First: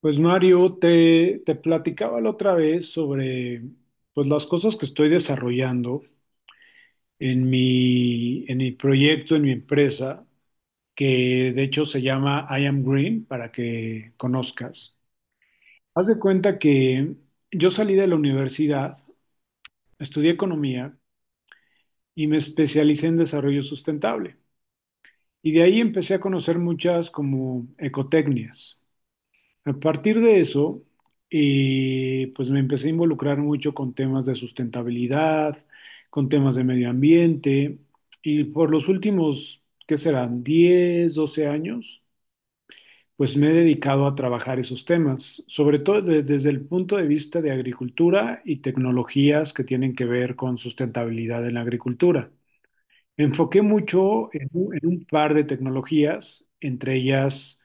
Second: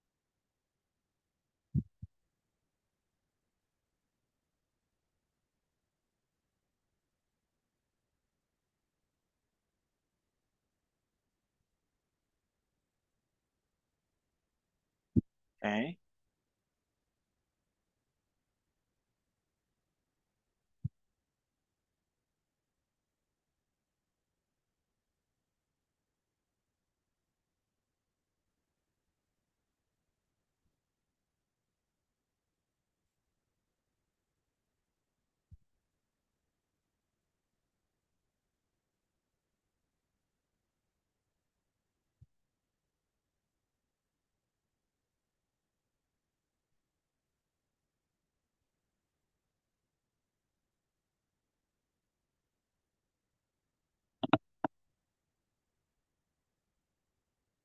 Pues Mario, te platicaba la otra vez sobre pues las cosas que estoy desarrollando en mi proyecto, en mi empresa, que de hecho se llama I Am Green, para que conozcas. Ok. Haz de cuenta que yo salí de la universidad, estudié economía y me especialicé en desarrollo sustentable. Y de ahí empecé a conocer muchas como ecotecnias. A partir de eso, pues me empecé a involucrar mucho con temas de sustentabilidad, con temas de medio ambiente, y por los últimos, ¿qué serán? 10, 12 años, pues me he dedicado a trabajar esos temas, sobre todo desde el punto de vista de agricultura y tecnologías que tienen que ver con sustentabilidad en la agricultura. Me enfoqué mucho en un par de tecnologías, entre ellas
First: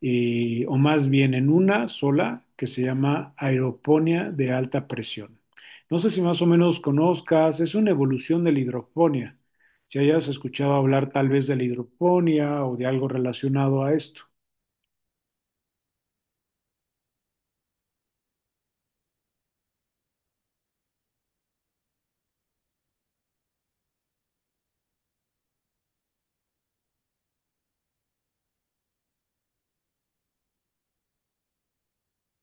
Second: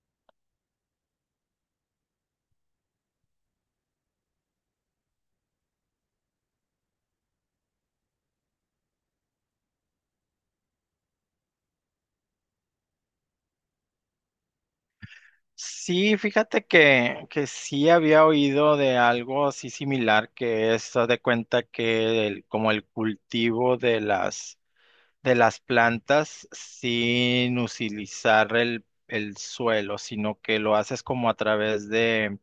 o más bien en una sola que se llama aeroponía de alta presión. No sé si más o menos conozcas, es una evolución de la hidroponía. Si hayas escuchado hablar tal vez de la hidroponía o de algo relacionado a esto. Sí, fíjate que, sí había oído de algo así similar, que es, haz de cuenta que el, como el cultivo de las, plantas sin utilizar el, suelo, sino que lo haces como a través de,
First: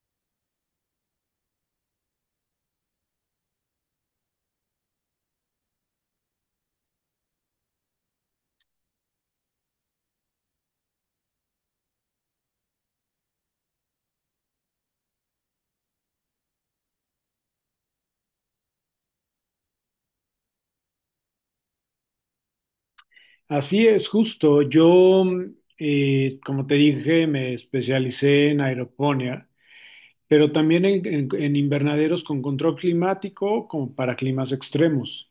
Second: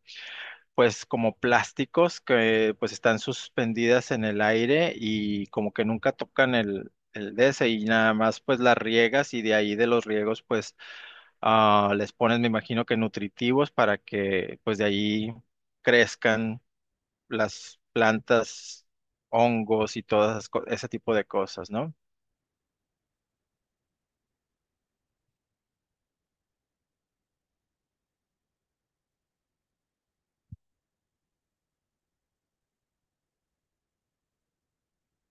pues como plásticos que pues están suspendidas en el aire y como que nunca tocan el, de ese y nada más pues las riegas, y de ahí de los riegos pues ah, les pones, me imagino que nutritivos, para que pues de ahí crezcan las plantas, hongos y todas esas ese tipo de cosas, ¿no? Así es, justo. Como te dije, me especialicé en aeroponía, pero también en invernaderos con control climático como para climas extremos.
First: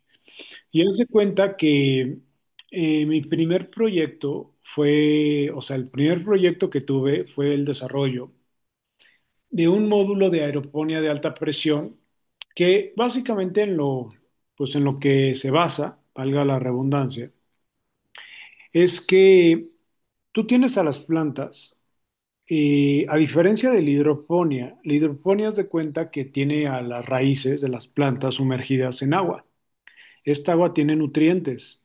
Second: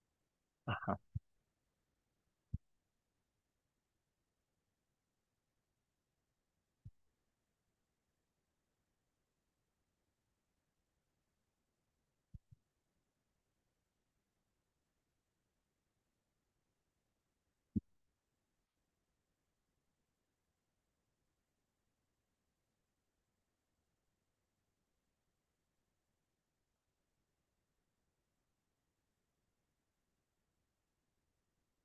Y él Ajá. se cuenta que mi primer proyecto fue, o sea, el primer proyecto que tuve fue el desarrollo de un módulo de aeroponía de alta presión que básicamente en lo, pues en lo que se basa, valga la redundancia, es que tú tienes a las plantas, a diferencia de la hidroponía es de cuenta que tiene a las raíces de las plantas sumergidas en agua. Esta agua tiene nutrientes.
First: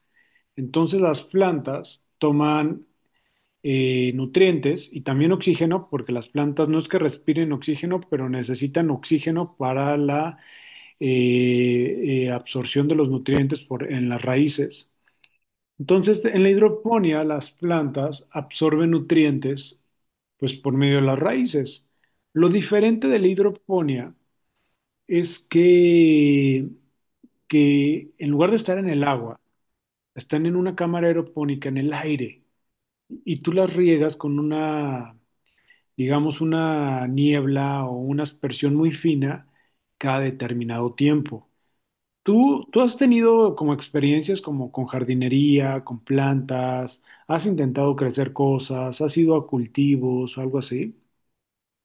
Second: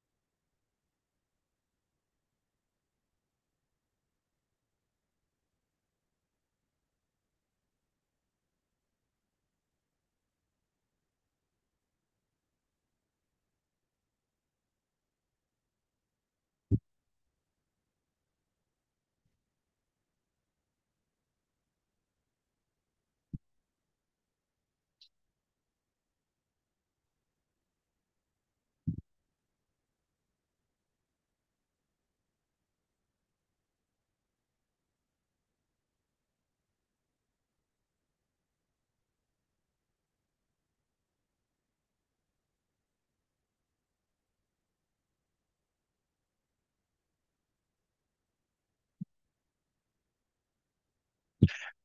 Entonces las plantas toman nutrientes y también oxígeno, porque las plantas no es que respiren oxígeno, pero necesitan oxígeno para la absorción de los nutrientes en las raíces. Entonces, en la hidroponía, las plantas absorben nutrientes pues por medio de las raíces. Lo diferente de la hidroponía es que en lugar de estar en el agua, están en una cámara aeropónica en el aire. Y tú las riegas con una, digamos, una niebla o una aspersión muy fina cada determinado tiempo. ¿Tú has tenido como experiencias como con jardinería, con plantas? ¿Has intentado crecer cosas? ¿Has ido a cultivos o algo así?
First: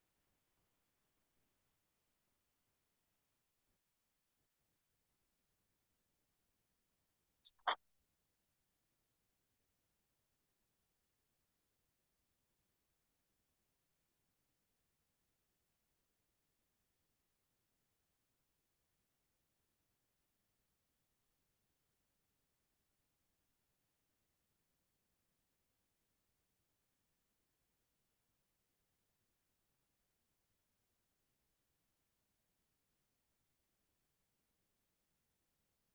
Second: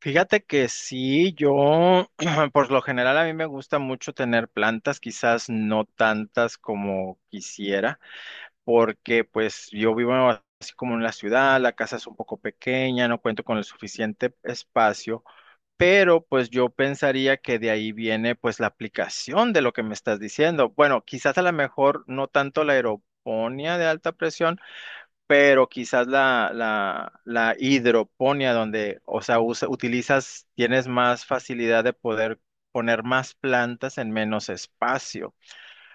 Fíjate que sí, yo por lo general a mí me gusta mucho tener plantas, quizás no tantas como quisiera, porque pues yo vivo así como en la ciudad, la casa es un poco pequeña, no cuento con el suficiente espacio, pero pues yo pensaría que de ahí viene pues la aplicación de lo que me estás diciendo. Bueno, quizás a lo mejor no tanto la aeroponía de alta presión, pero quizás la hidroponía donde, o sea, utilizas, tienes más facilidad de poder poner más plantas en menos espacio.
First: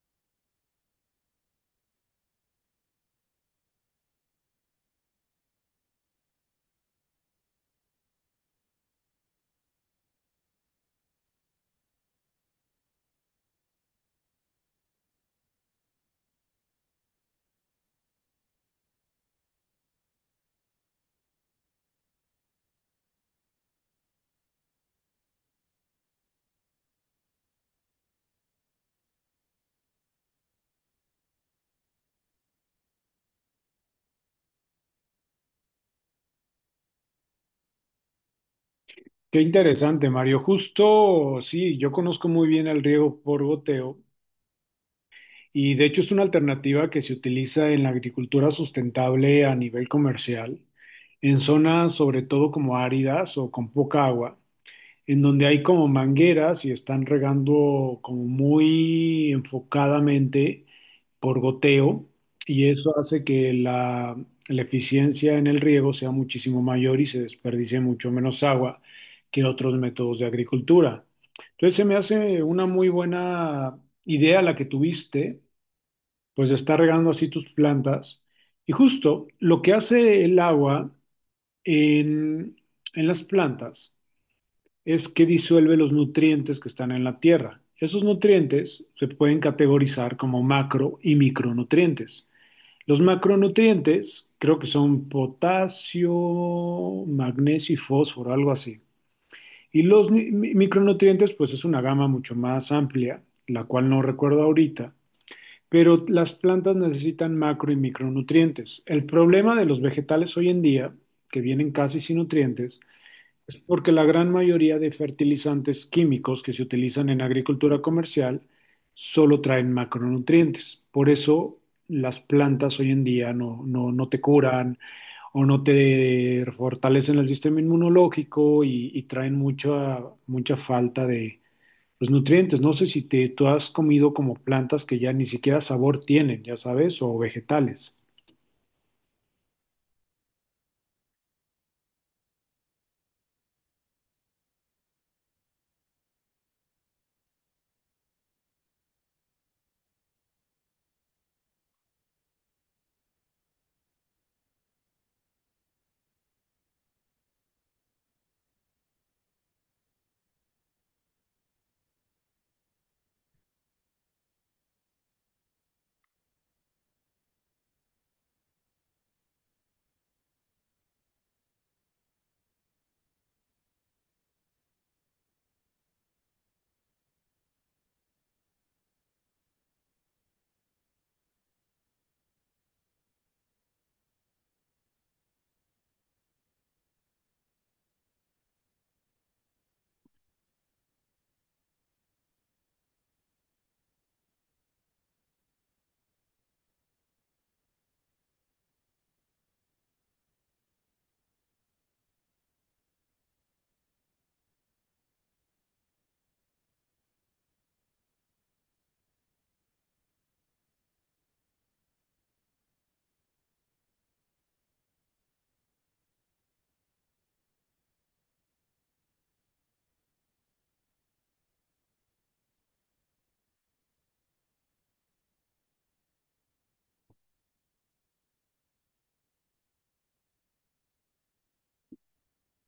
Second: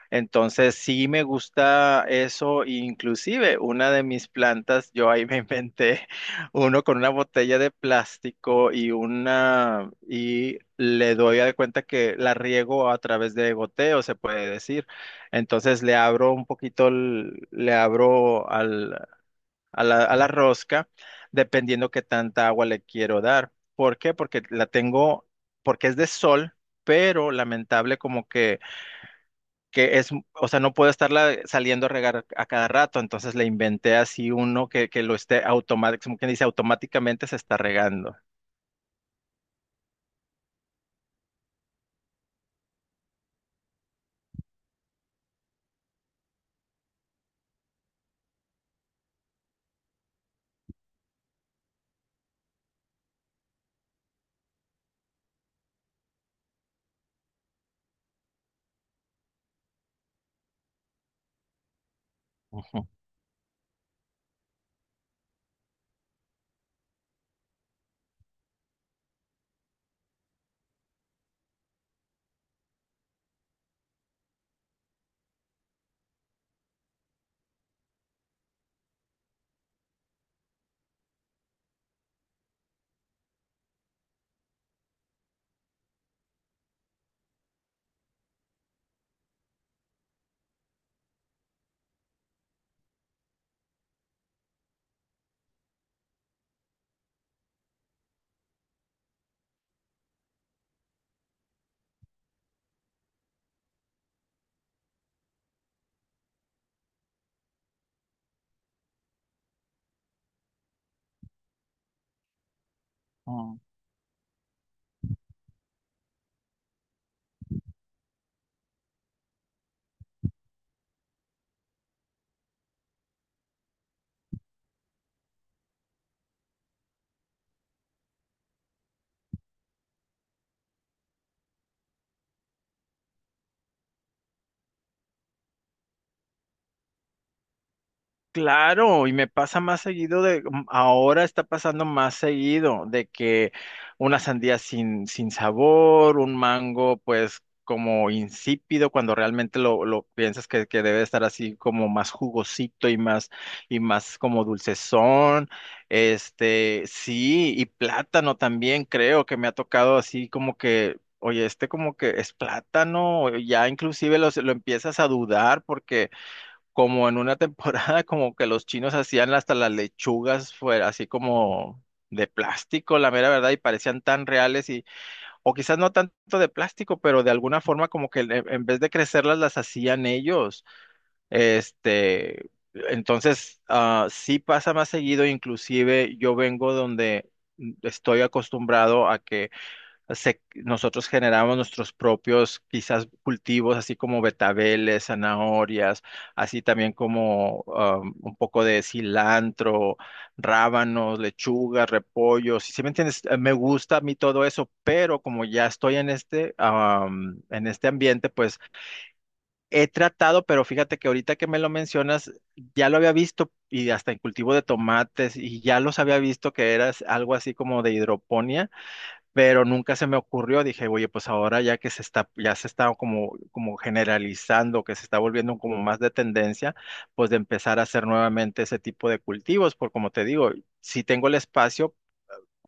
Entonces sí me gusta eso, inclusive una de mis plantas, yo ahí me inventé uno con una botella de plástico y una, y le doy de cuenta que la riego a través de goteo, se puede decir. Entonces le abro un poquito, le abro al, a la, rosca, dependiendo qué tanta agua le quiero dar. ¿Por qué? Porque la tengo, porque es de sol, pero lamentable como que es, o sea, no puedo estarla saliendo a regar a cada rato, entonces le inventé así uno que, lo esté automáticamente, como quien dice, automáticamente se está regando. Qué interesante, Mario. Justo, sí, yo conozco muy bien el riego por goteo. Y de hecho es una alternativa que se utiliza en la agricultura sustentable a nivel comercial, en zonas sobre todo como áridas o con poca agua, en donde hay como mangueras y están regando como muy enfocadamente por goteo, y eso hace que la eficiencia en el riego sea muchísimo mayor y se desperdicie mucho menos agua que otros métodos de agricultura. Entonces se me hace una muy buena idea la que tuviste, pues está regando así tus plantas. Y justo lo que hace el agua en, en las plantas es que disuelve los nutrientes que están en la tierra. Esos nutrientes se pueden categorizar como macro y micronutrientes. Los macronutrientes creo que son potasio, magnesio y fósforo, algo así. Y los micronutrientes, pues es una gama mucho más amplia, la cual no recuerdo ahorita, pero las plantas necesitan macro y micronutrientes. El problema de los vegetales hoy en día, que vienen casi sin nutrientes, es Ujú. porque la gran mayoría de fertilizantes químicos que se utilizan en agricultura comercial solo traen macronutrientes. Por eso las plantas hoy en día no te curan o no te fortalecen el sistema inmunológico y traen mucha, mucha falta de los nutrientes. No sé si tú has comido como plantas que ya ni siquiera sabor tienen, ya sabes, o vegetales. Claro, y me pasa más seguido de, ahora está pasando más seguido de que una sandía sin, sabor, un mango pues como insípido, cuando realmente lo, piensas que, debe estar así como más jugosito y más como dulcezón. Este, sí, y plátano también creo que me ha tocado así como que oye, este como que es plátano, ya inclusive lo empiezas a dudar, porque como en una temporada como que los chinos hacían hasta las lechugas fuera así como de plástico, la mera verdad, y parecían tan reales, y o quizás no tanto de plástico, pero de alguna forma como que en vez de crecerlas las hacían ellos. Este, entonces ah, sí pasa más seguido, inclusive yo vengo donde estoy acostumbrado a que nosotros generamos nuestros propios quizás cultivos, así como betabeles, zanahorias, así también como un poco de cilantro, rábanos, lechugas, repollos. Si me entiendes, eh, me gusta a mí todo eso, pero como ya estoy en este ambiente, pues he tratado, pero fíjate que ahorita que me lo mencionas, ya lo había visto. Y hasta en cultivo de tomates, y ya los había visto que era algo así como de hidroponía, pero nunca se me ocurrió, dije, oye, pues ahora ya que se está, ya se está como generalizando, que se está volviendo como más de tendencia, pues de empezar a hacer nuevamente ese tipo de cultivos, por como te digo, si tengo el espacio,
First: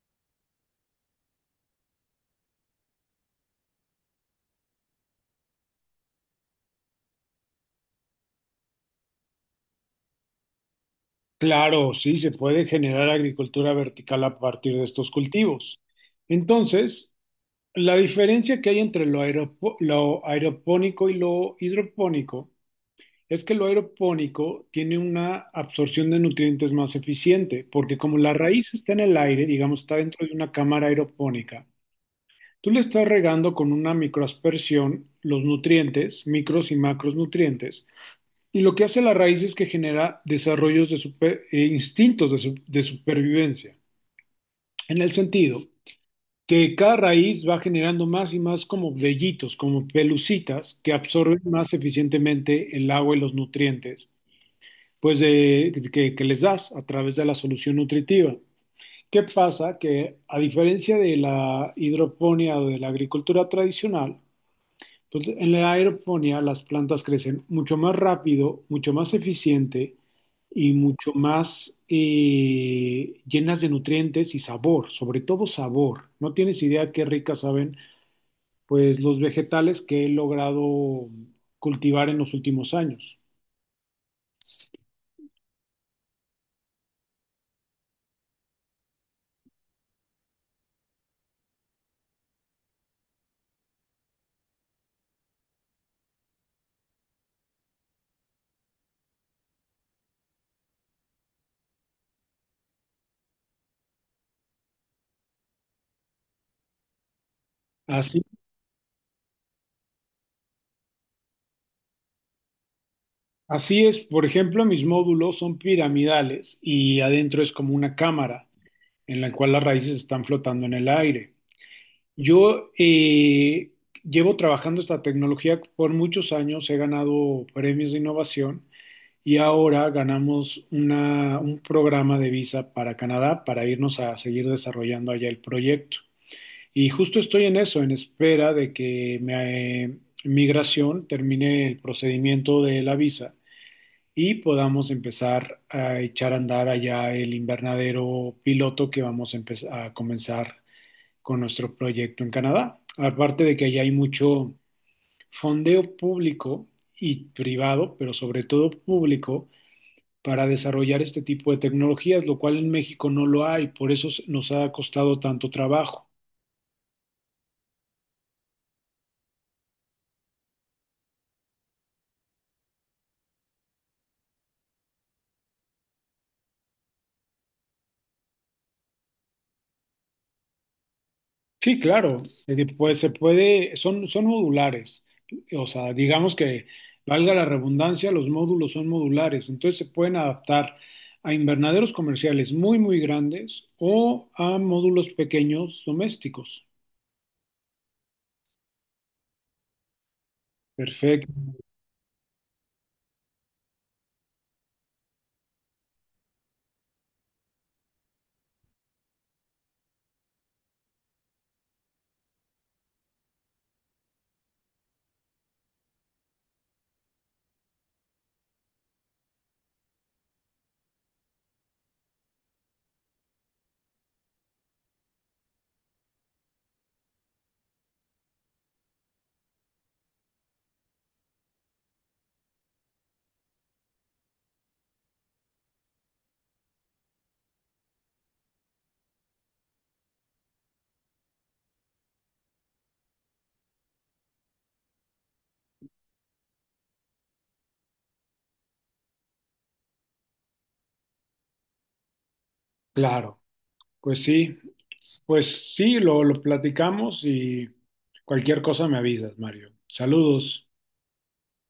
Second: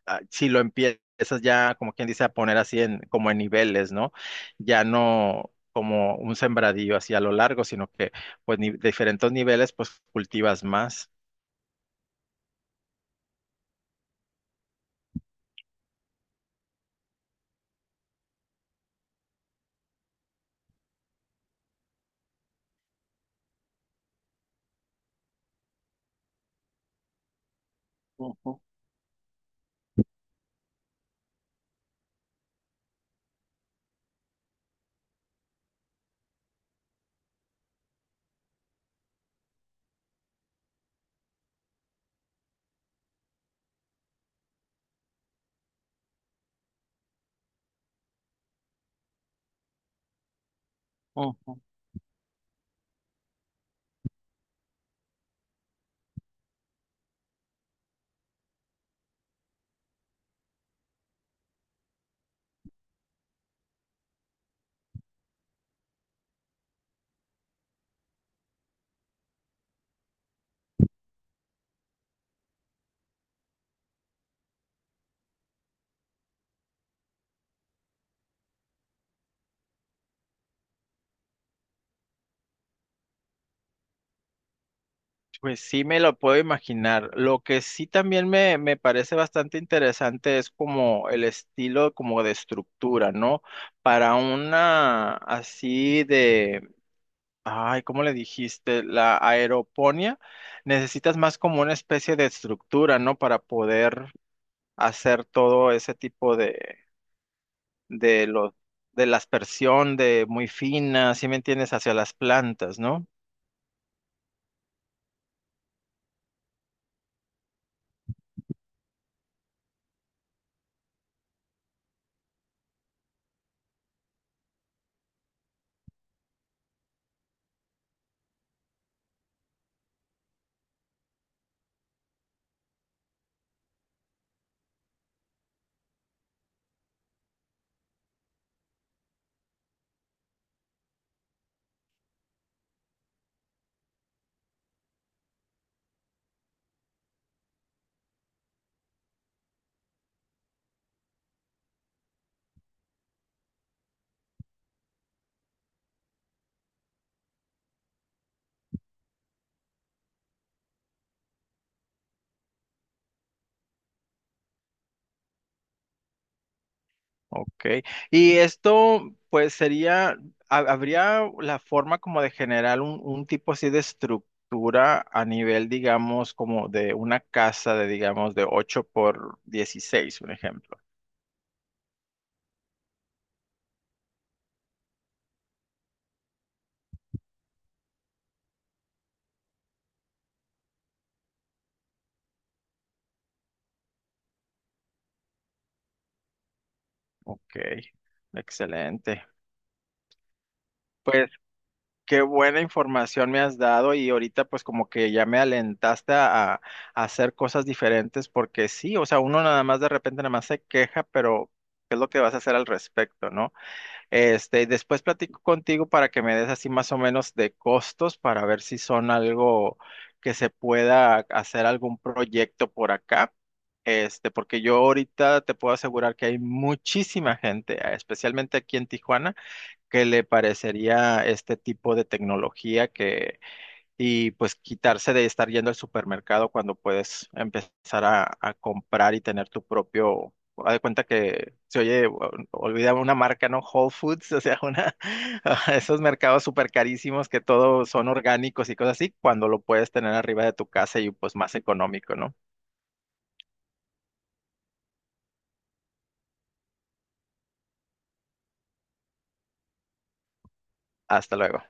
ah, si lo empiezas ya, como quien dice, a poner así en, como en niveles, ¿no? Ya no como un sembradío así a lo largo, sino que pues de diferentes niveles, pues cultivas más. Claro, sí, se puede generar agricultura vertical a partir de estos cultivos. Entonces, la diferencia que hay entre lo, lo aeropónico y lo hidropónico es que lo aeropónico tiene una absorción de nutrientes más eficiente, porque como la Ujú, raíz está en el aire, digamos, está dentro de una cámara aeropónica. Tú le estás regando con una microaspersión los nutrientes, micros y macros nutrientes, y lo que hace la raíz es que genera desarrollos de instintos de supervivencia, en el sentido que cada raíz va generando más y más como vellitos, como pelucitas que absorben ujú. más eficientemente el agua y los nutrientes, pues que les das a través de la solución nutritiva. ¿Qué pasa? Que a diferencia de la hidroponía o de la agricultura tradicional, entonces, en la aeroponía las plantas crecen mucho más rápido, mucho más eficiente y mucho más llenas de nutrientes y sabor, sobre todo sabor. No tienes idea qué ricas saben, pues los vegetales que he logrado cultivar en los últimos años. Pues sí me lo puedo imaginar. Lo que sí también me, parece bastante interesante es como el estilo como de estructura, ¿no? Para una así de, ay, ¿cómo le dijiste? La aeroponía, necesitas más como una especie de estructura, ¿no? Para poder hacer todo ese tipo Así, de los, de la aspersión de muy fina, ¿sí me entiendes? Hacia las plantas, ¿no? así es, por ejemplo, mis módulos son piramidales y adentro es como una cámara en la cual las raíces están flotando en el aire. Yo Llevo trabajando esta tecnología por muchos años, he ganado premios de innovación y ahora ganamos un programa de visa para Canadá para irnos a seguir desarrollando allá el proyecto. Y justo estoy en eso, en espera de que migración termine el procedimiento de la visa y podamos empezar a echar a andar allá el invernadero piloto que empezar a comenzar con nuestro proyecto en Canadá. Aparte de que allá hay mucho fondeo público y privado, pero sobre todo público, para desarrollar este tipo de tecnologías, lo cual en México no lo hay, por eso nos ha costado tanto trabajo. Ok, y esto pues sería, habría la forma como de generar un tipo así de estructura a nivel, digamos, como de una casa de, digamos, de 8 por 16, un ejemplo. Sí, claro, es que, pues se puede, son modulares, o sea, digamos que valga la redundancia, los módulos son modulares, entonces se pueden adaptar a invernaderos comerciales muy, muy grandes o a módulos pequeños domésticos. Ok, excelente. Perfecto, Qué buena información me has dado, y ahorita pues como que ya me alentaste a, hacer cosas diferentes, porque sí, o sea, uno nada más de repente nada más se queja, pero ¿qué es lo que vas a hacer al respecto, no? Este, después platico contigo para que me des así más o menos de costos, para ver si son algo que se pueda hacer algún proyecto por acá. Este, porque yo ahorita te puedo asegurar que hay muchísima gente, especialmente aquí en Tijuana, que le parecería este tipo de tecnología que, y pues quitarse de estar yendo al supermercado cuando puedes empezar a, comprar y tener tu propio, haz de cuenta que se oye, olvidaba una marca, ¿no? Whole Foods, o sea, una, esos mercados súper carísimos que todos son orgánicos y cosas así, cuando lo puedes tener arriba de tu casa y pues más económico, ¿no? claro. Pues sí, pues sí, lo platicamos y cualquier cosa me avisas, Mario. Saludos. Hasta luego.